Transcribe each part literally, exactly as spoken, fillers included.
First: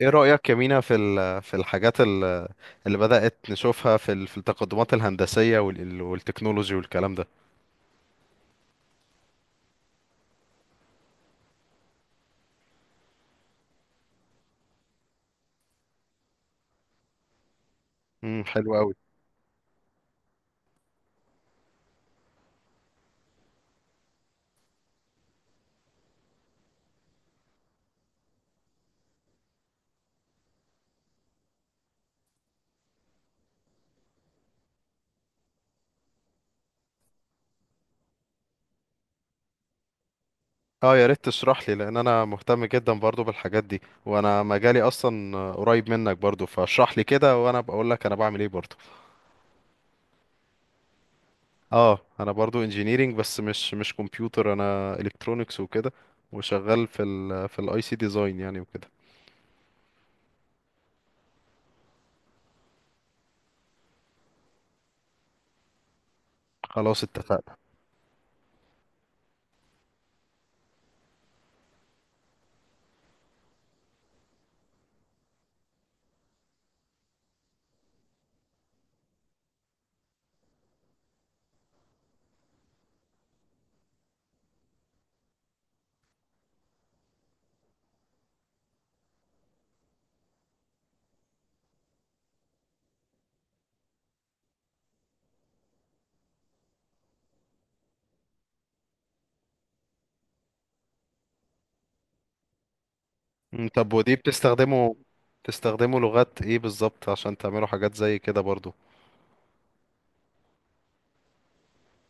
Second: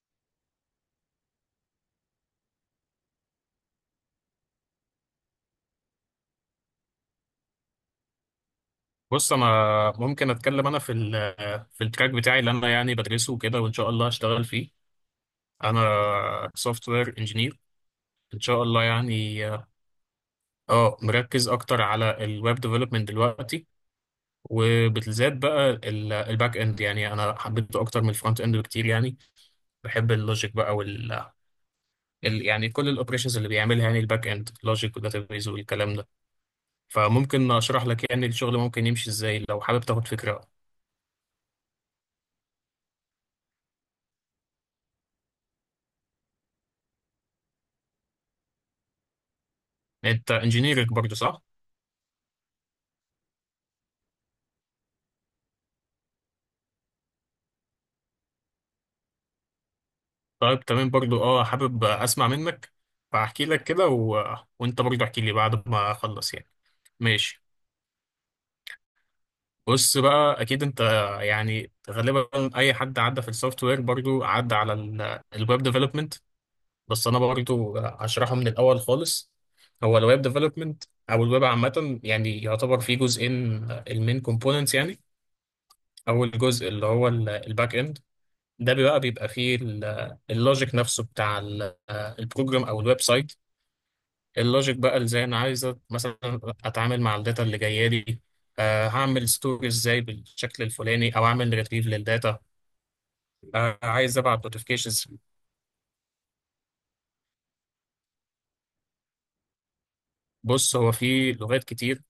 ايه رأيك يا مينا في ال- في الحاجات ال- اللي بدأت نشوفها في ال- في التقدمات الهندسية وال- والتكنولوجي والكلام ده. بص، انا ممكن اتكلم انا في ال في التراك بتاعي اللي انا يعني بدرسه وكده، وان شاء الله هشتغل فيه. انا سوفت وير انجينير، ان امم شاء حلو الله قوي. يعني. اه مركز اكتر على الويب ديفلوبمنت دلوقتي، وبالذات بقى ال- الباك اند، يعني انا حبيته اكتر من الفرونت اند بكتير يعني. بحب اللوجيك بقى، وال ال- يعني كل الاوبريشنز اللي بيعملها يعني، الباك اند لوجيك وداتابيز والكلام ده. فممكن اشرح لك يعني الشغل ممكن يمشي ازاي، لو حابب تاخد فكرة. اه يا ريت تشرح لي لان انا مهتم جدا برضو بالحاجات دي، وانا مجالي اصلا قريب منك برضو، فاشرح لي كده وانا بقول لك انا بعمل ايه برضو. انت انجينيرك برضه صح؟ اه انا برضو انجينيرينج بس مش مش كمبيوتر، انا الكترونكس وكده. وشغال في ال في الاي سي ديزاين يعني وكده. طيب تمام، برضو اه حابب اسمع منك، فاحكي لك كده، و... وانت برضو احكي لي بعد ما اخلص يعني. خلاص ماشي. اتفقنا. بص بقى، اكيد انت يعني غالبا اي حد عدى في السوفت وير برضو عدى على الويب ديفلوبمنت، بس انا برضو هشرحه من الاول خالص. هو الويب ديفلوبمنت او الويب عامه يعني يعتبر فيه جزئين، المين كومبوننتس يعني. اول جزء اللي هو الباك اند. ده بقى بيبقى فيه اللوجيك نفسه بتاع البروجرام او الويب سايت. اللوجيك بقى ازاي انا عايز أت- مثلا اتعامل مع الداتا اللي جايه لي، آه هعمل ستوري ازاي بالشكل الفلاني، او اعمل ريتريف للداتا، مم، آه طب ودي عايز ابعت بتستخدمه، نوتيفيكيشنز. بتستخدمه لغات ايه بالظبط عشان تعملوا حاجات زي كده برضو؟ بص هو في لغات كتير،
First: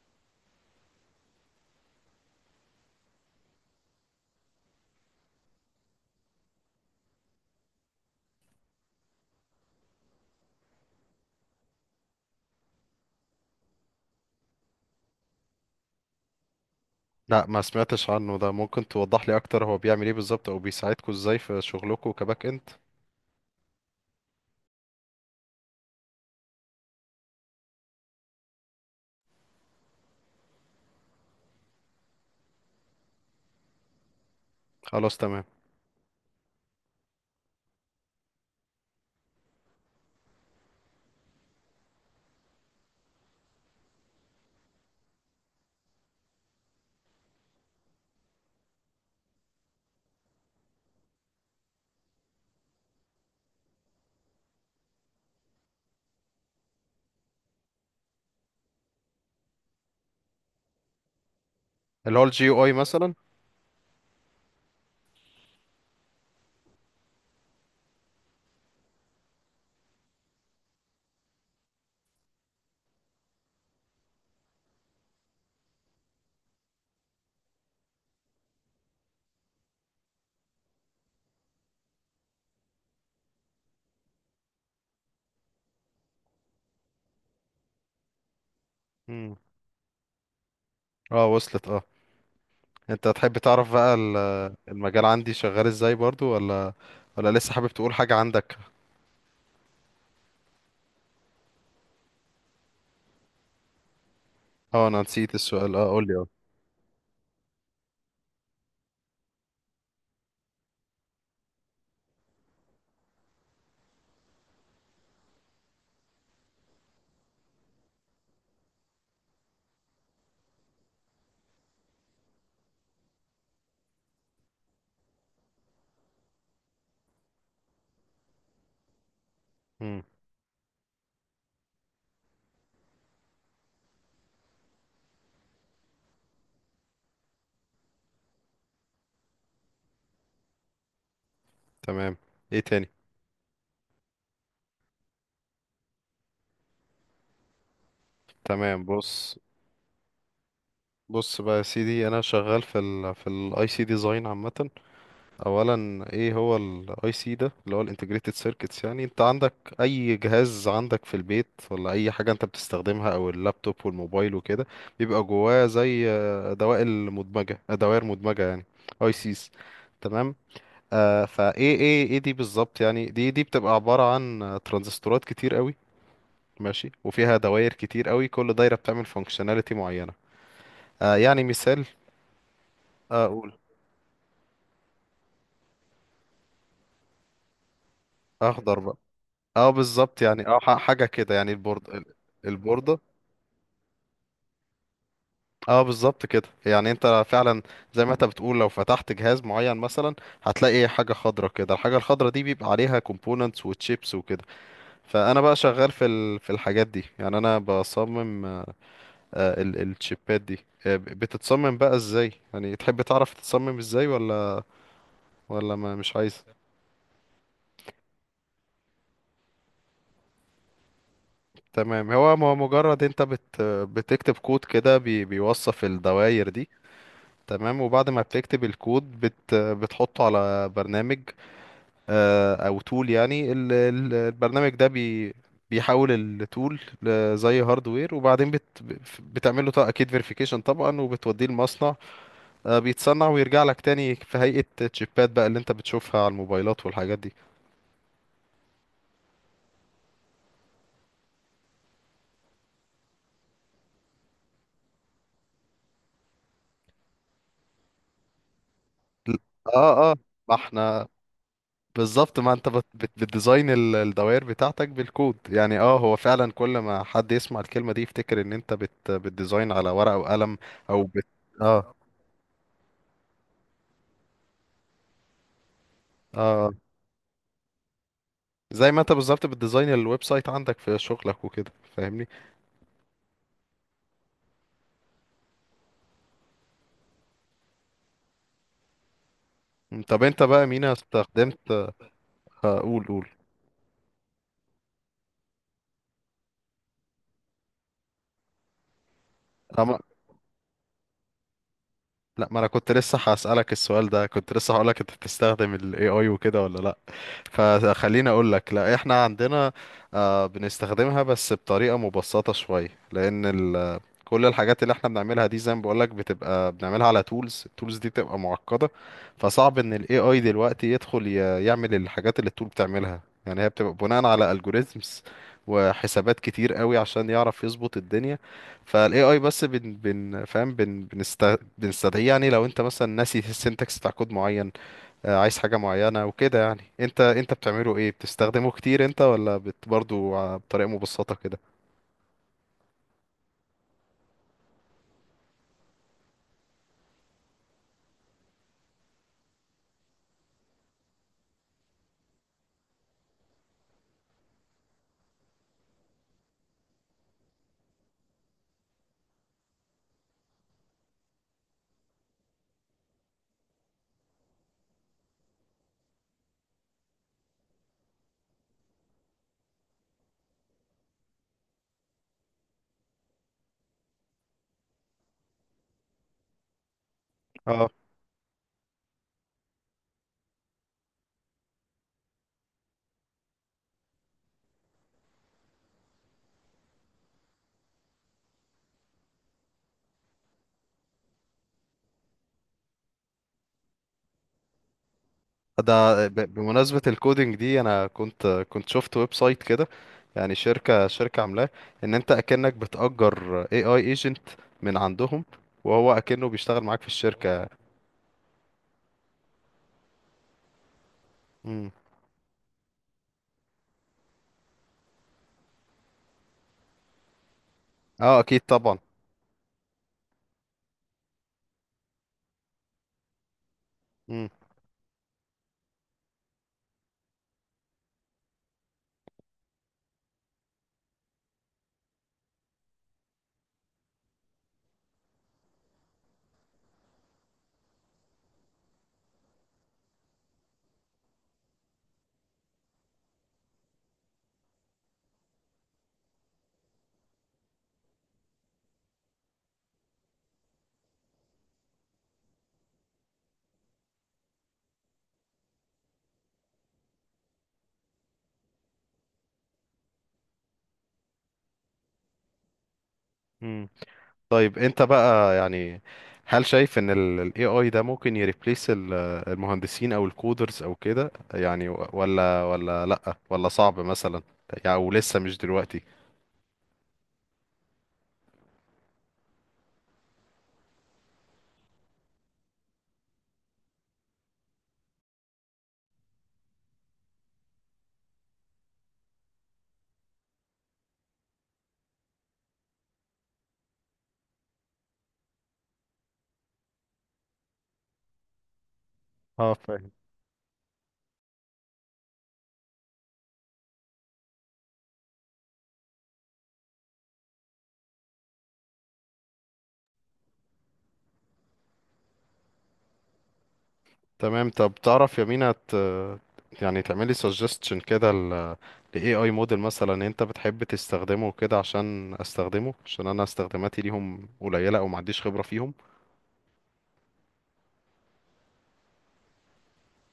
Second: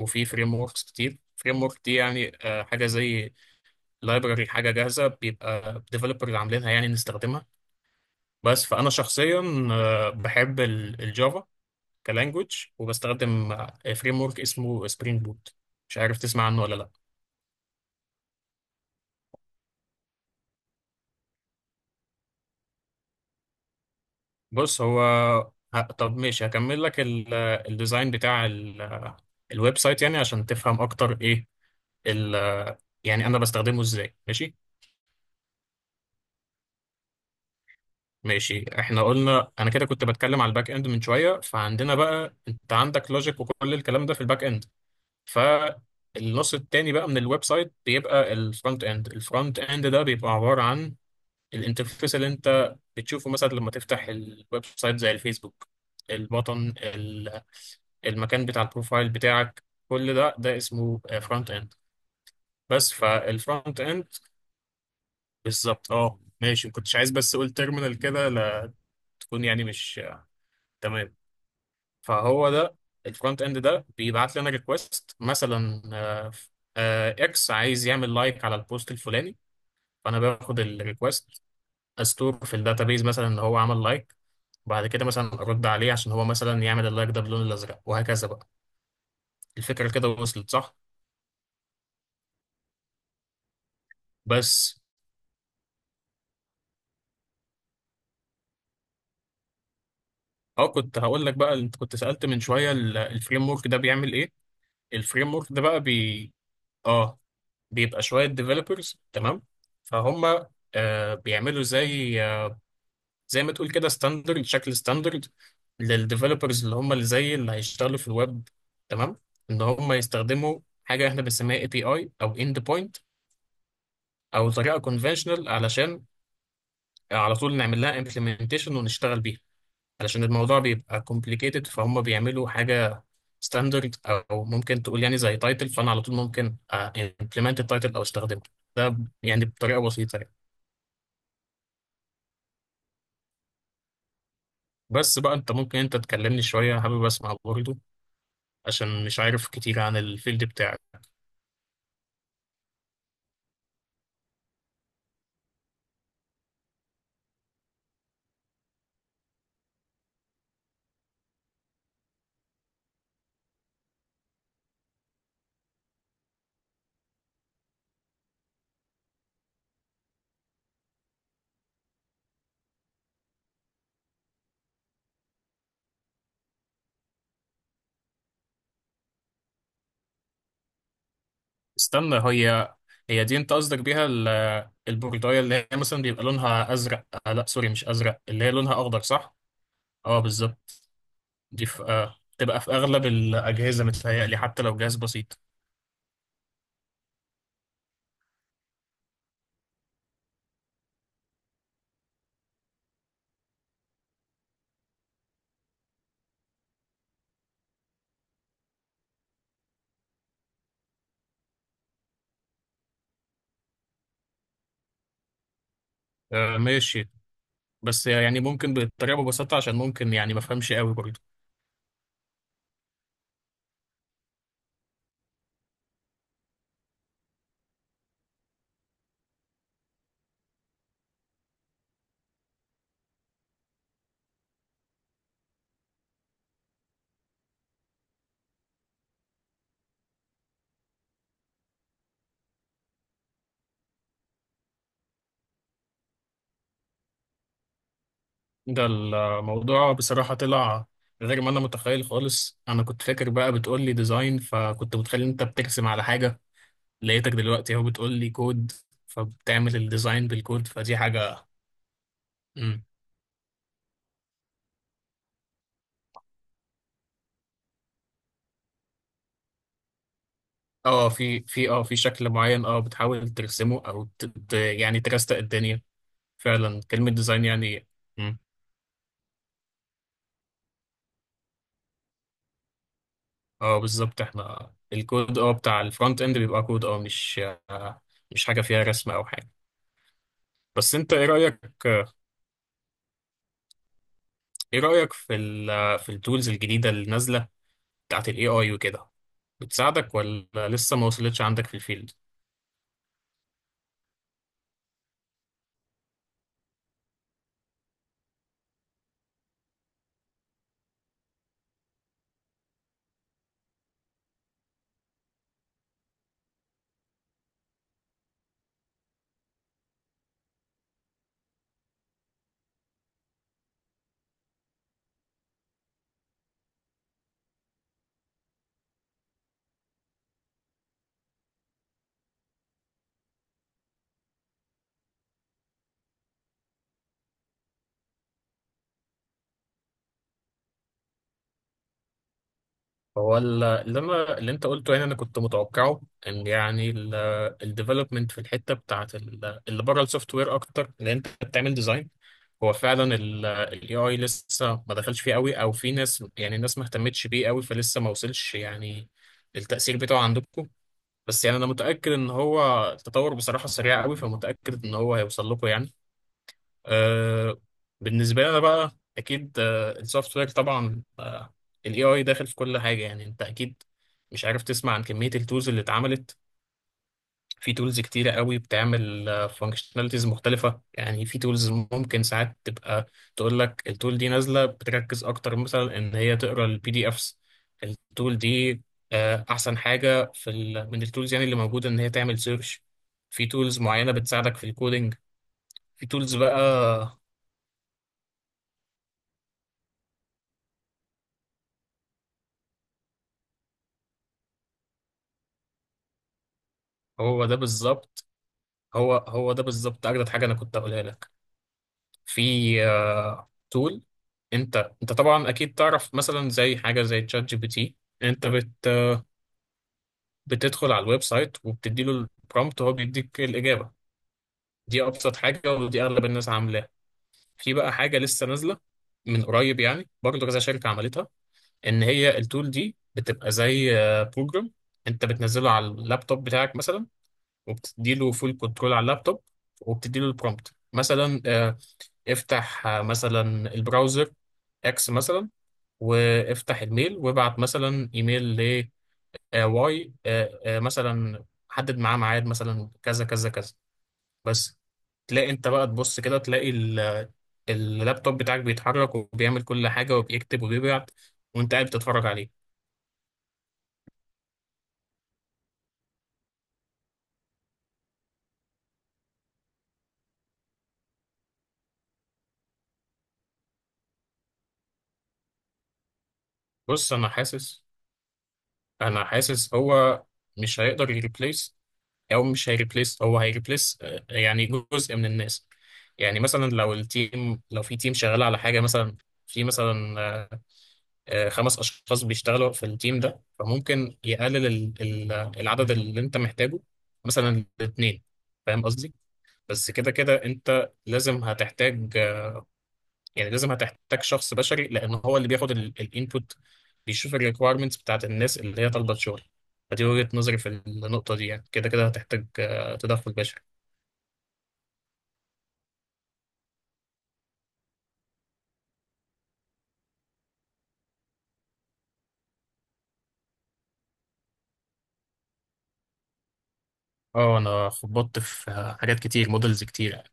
وفي فريم وركس كتير. فريم ورك دي يعني آه حاجه زي لايبراري، حاجه جاهزه بيبقى ديفلوبر اللي عاملينها يعني نستخدمها. بس فانا شخصيا آه بحب ال- الجافا كلانجوج، وبستخدم فريم ورك اسمه سبرينج بوت، مش عارف تسمع عنه ولا لا. لا ما سمعتش عنه ده، ممكن توضح لي اكتر هو بيعمل ايه بالظبط او بيساعدكم ازاي في شغلكم كباك اند؟ بص هو ه- طب ماشي، هكمل لك ال- الديزاين بتاع ال- الويب سايت يعني عشان تفهم اكتر ايه ال يعني انا بستخدمه ازاي. ماشي. خلاص تمام. ماشي، احنا قلنا انا كده كنت بتكلم على الباك اند من شويه. فعندنا بقى، انت عندك لوجيك وكل الكلام ده في الباك اند. فالنص التاني بقى من الويب سايت بيبقى الفرونت اند. الفرونت اند ده بيبقى عباره عن الانترفيس اللي انت بتشوفه مثلا لما تفتح الويب سايت زي الفيسبوك، البطن، المكان بتاع البروفايل بتاعك، كل ده ده اسمه فرونت اند. اللي هو الجي او اي بس مثلا. فالفرونت اند بالظبط، اه ماشي، ما كنتش عايز بس اقول تيرمينال كده، لا تكون يعني مش آه، تمام. فهو ده الفرونت اند، ده بيبعت لنا ريكوست مثلا، آه، آه، اكس عايز يعمل لايك على البوست الفلاني، فانا باخد الريكوست، استور في الداتابيز مثلا ان هو عمل لايك، وبعد كده مثلا ارد عليه عشان هو مثلا يعمل اللايك ده باللون الازرق، وهكذا بقى. مم. الفكره كده وصلت صح؟ اه وصلت اه. انت تحب تعرف بقى ال- بس المجال عندي شغال ازاي برضو ولا ولا لسه حابب تقول حاجة عندك؟ اه كنت هقول لك بقى، انت كنت سألت من شوية الفريم ورك ده بيعمل ايه. اه انا الفريم نسيت ورك ده السؤال، بقى اه قول لي اه. بي اه بيبقى شوية ديفلوبرز، تمام، فهم آه بيعملوا زي آه زي ما تقول كده ستاندرد، شكل ستاندرد للديفلوبرز اللي هم اللي زي اللي هيشتغلوا في الويب، تمام، ان هم يستخدموا حاجة احنا بنسميها اي بي اي او اند بوينت، او طريقة كونفشنال، علشان على طول نعمل لها امبلمنتيشن ونشتغل بيها. مم، علشان الموضوع بيبقى complicated، فهم بيعملوا حاجة ستاندرد، أو ممكن تقول يعني زي تايتل، فأنا على طول ممكن آه، implement التايتل أو استخدمه، ده يعني بطريقة بسيطة يعني. تمام. ايه تاني؟ بس بقى أنت، ممكن أنت تكلمني شوية، حابب أسمع برضه، تمام عشان مش بص. عارف كتير عن الفيلد بتاعك. بص بقى يا سيدي انا شغال في ال في الاي سي ديزاين عامة. اولا ايه هو الاي سي ده؟ اللي هو الانتجريتد سيركتس. يعني انت عندك اي جهاز عندك في البيت ولا اي حاجه انت بتستخدمها او اللابتوب والموبايل وكده، بيبقى جواه زي آه، دوائر مدمجه، آه، دوائر مدمجه يعني. اي سيز. تمام. آه فايه ايه ايه دي بالظبط؟ يعني دي دي بتبقى عباره عن آه، ترانزستورات كتير قوي، ماشي، وفيها دوائر كتير قوي، كل دايره بتعمل فانكشناليتي معينه. آه يعني مثال استنى، هي هي دي اقول، أنت قصدك بيها ال- البورداية اللي هي مثلا بيبقى لونها أزرق، آه لا سوري مش أزرق، اللي هي لونها اخضر بقى. أخضر صح؟ اه أه بالظبط يعني، اه ح- بالظبط، حاجه كده يعني، دي في البورد آه، تبقى في البورده. أغلب الأجهزة متهيألي حتى لو جهاز بسيط. اه بالظبط كده يعني، انت فعلا زي ما انت بتقول لو فتحت جهاز معين مثلا هتلاقي ايه حاجه خضرا كده، الحاجه الخضرا دي بيبقى عليها كومبوننتس وتشيبس وكده. فانا بقى شغال في ال... في الحاجات دي، يعني انا بصمم آه، ال... الشيبات دي. آه، ب- بتتصمم بقى ازاي يعني، تحب تعرف تتصمم ازاي ولا ولا ما مش عايز؟ آه، ماشي، بس يعني ممكن بطريقة ببساطة عشان ممكن يعني ما افهمش قوي برضه. تمام. هو هو مجرد انت بت... بتكتب كود كده بي... بيوصف الدوائر دي. تمام، وبعد ما بتكتب الكود بت بتحطه على برنامج، آه، او تول يعني، ال- ال- البرنامج ده بي بيحول التول زي هاردوير، وبعدين بت بتعمل له اكيد فيريفيكيشن طبعا وبتوديه المصنع. آه، بيتصنع ويرجع لك تاني في هيئة تشيبات بقى، اللي انت بتشوفها على الموبايلات والحاجات دي. ده الموضوع بصراحة طلع غير ما انا متخيل خالص. انا كنت فاكر بقى بتقول لي ديزاين، فكنت متخيل إن انت بترسم على حاجة، لقيتك دلوقتي اهو بتقول لي كود، ل- فبتعمل اه اه. الديزاين ما بالكود، فدي احنا حاجة. بالظبط، ما انت مم. بت... بت... بتديزاين ال- الدوائر بتاعتك بالكود يعني. اه هو فعلا كل ما حد يسمع الكلمة دي يفتكر ان انت بت... بتديزاين على ورقة وقلم او اه بت... في في اه اه في شكل معين، اه بتحاول ترسمه او ت... ت- يعني ترستق الدنيا، اه. فعلا كلمة ديزاين يعني. مم. زي ما انت بالظبط بتديزاين الويب سايت عندك في شغلك وكده، فاهمني. اه بالظبط، احنا الكود اه بتاع الفرونت اند بيبقى كود اه مش آه، مش حاجة فيها رسم او حاجة. م، طب انت بقى مينا بس انت ايه رأيك، استخدمت آه، قول، ايه رأيك في ال في التولز الجديدة اللي نازلة بتاعت الاي اي وكده، قول. بتساعدك ولا لسه ما وصلتش عندك في الفيلد؟ لا، ما انا كنت لسه هسألك السؤال ده، كنت لسه هقولك انت بتستخدم ال إيه آي وكده ولا لا. فخليني اقولك، لا احنا عندنا آه، بنستخدمها بس بطريقة مبسطة شوية، لان ال كل الحاجات اللي احنا بنعملها دي زي ما بقولك بتبقى بنعملها على تولز، التولز دي بتبقى معقدة. فصعب ان ال إيه آي دلوقتي يدخل ي- يعمل الحاجات اللي التول بتعملها. يعني هي بتبقى بناء على algorithms وحسابات كتير قوي عشان يعرف يظبط الدنيا. فالاي اي بس بن بن فاهم بن بنست بنستدعيه يعني لو انت مثلا ناسي السنتكس بتاع كود معين، آه، عايز حاجه معينه وكده يعني. انت انت بتعمله ايه؟ بتستخدمه كتير انت ولا بت برضه ع- بطريقه مبسطه كده؟ هو ال- اللي انا اللي انت قلته هنا انا كنت متوقعه، ان يعني الديفلوبمنت في الحتة بتاعت ال- اللي بره السوفت وير اكتر، اللي انت بتعمل ديزاين، هو فعلا الاي اي لسه ما دخلش فيه قوي، او في ناس يعني الناس ما اهتمتش بيه قوي، فلسه ما وصلش يعني التأثير بتاعه عندكم. بس يعني انا متاكد ان هو التطور بصراحه سريع قوي، فمتاكد ان هو هيوصل لكم يعني. أه، بالنسبه لي انا بقى، اكيد آه السوفت وير طبعا الاي اي داخل في كل حاجه. يعني انت اكيد مش عارف تسمع عن كميه التولز اللي اتعملت. في اه تولز كتيرة قوي بتعمل فانكشناليتيز مختلفة. يعني في تولز ممكن ساعات تبقى تقول لك التول دي نازلة بتركز أكتر مثلا إن هي تقرا البي دي إفس، التول دي آه، أحسن حاجة في ال من التولز يعني اللي موجودة إن هي تعمل سيرش. في تولز معينة بتساعدك في الكودينج. في ده، تولز ب- بمناسبه بقى، الكودينج دي انا كنت كنت شفت ويب سايت كده، يعني شركه شركه عاملاه ان انت اكنك بتأجر اي اي ايجنت من عندهم، وهو اكنه بيشتغل معاك في هو ده الشركه. بالظبط هو هو ده بالظبط أجدد حاجة أنا كنت أقولها لك. امم. في تول، انت انت طبعا اكيد تعرف مثلا زي حاجه زي تشات جي بي تي. اه انت اكيد بت طبعا. بتدخل على الويب سايت وبتدي له البرومبت، وهو بيديك الإجابة. دي أبسط حاجة، ودي أغلب الناس عاملاها. في بقى حاجة لسه نازلة من قريب، يعني برضه كذا شركة عملتها، إن هي التول دي بتبقى زي بروجرام أنت بتنزله على اللابتوب بتاعك مثلا، وبتدي له فول كنترول على اللابتوب، وبتدي له البرومبت مثلا، آه، افتح آه، مثلا البراوزر اكس مثلا، وافتح الميل وابعت مثلا ايميل، آه واي آه آه مثلا حدد معاه ميعاد مثلا كذا كذا كذا. بس تلاقي انت بقى تبص كده، تلاقي ال- اللابتوب بتاعك بيتحرك وبيعمل كل حاجة وبيكتب وبيبعت، وانت قاعد بتتفرج عليه. امم. طيب انت بقى يعني هل شايف ان ال ال إيه آي ده ممكن يريبليس المهندسين او الكودرز او كده يعني و- ولا ولا لأ، ولا صعب مثلا يعني، او لسه مش دلوقتي؟ بص، انا حاسس انا حاسس هو مش هيقدر يريبليس، او مش هيريبليس، هو هيريبليس آه، يعني جزء من الناس. يعني مثلا لو التيم، لو في تيم شغال على حاجة مثلا، في مثلا آه، خمس اشخاص بيشتغلوا في التيم ده، فممكن يقلل ال- ال- العدد اللي انت محتاجه مثلا لاثنين، فاهم قصدي. اه بس كده فاهم. كده انت لازم هتحتاج آه، يعني لازم هتحتاج شخص بشري، لان هو اللي بياخد الانبوت، بيشوف الريكويرمنتس بتاعت الناس اللي هي طالبه شغل. فدي وجهة نظري في النقطة دي، يعني كده كده هتحتاج آه، تدخل بشري. تمام. طب تعرف يا مينا ت- يعني تعملي suggestion كده ل ل إيه آي model مثلا انت بتحب تستخدمه كده عشان استخدمه، عشان انا استخداماتي ليهم قليلة او ما عنديش خبرة فيهم. اه انا خبطت في آه، حاجات كتير، مودلز كتير.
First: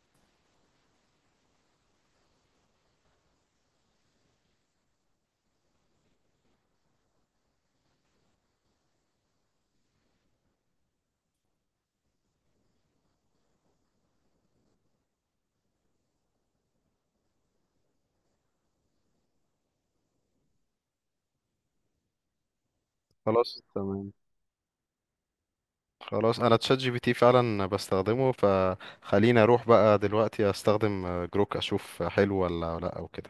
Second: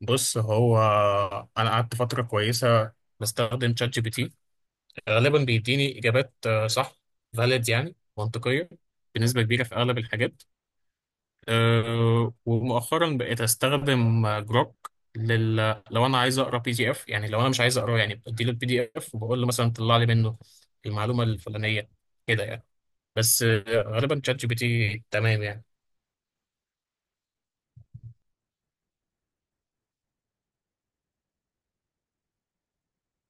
بص هو، انا قعدت فترة كويسة بستخدم شات جي بي تي، غالبا بيديني اجابات آه، صح، فاليد يعني منطقيه بنسبه كبيره في اغلب الحاجات. أه، ومؤخرا بقيت استخدم آه، جروك لل... لو انا عايز اقرا بي دي اف، يعني لو انا مش عايز اقراه، يعني بدي له البي دي اف وبقول له مثلا طلع لي منه المعلومه الفلانيه، كده يعني. بس خلاص آه، تمام. غالبا شات جي بي تي تمام يعني. خلاص انا تشات جي بي تي فعلا بستخدمه، فخليني اروح بقى دلوقتي استخدم آه، جروك اشوف حلو ولا لا او كده.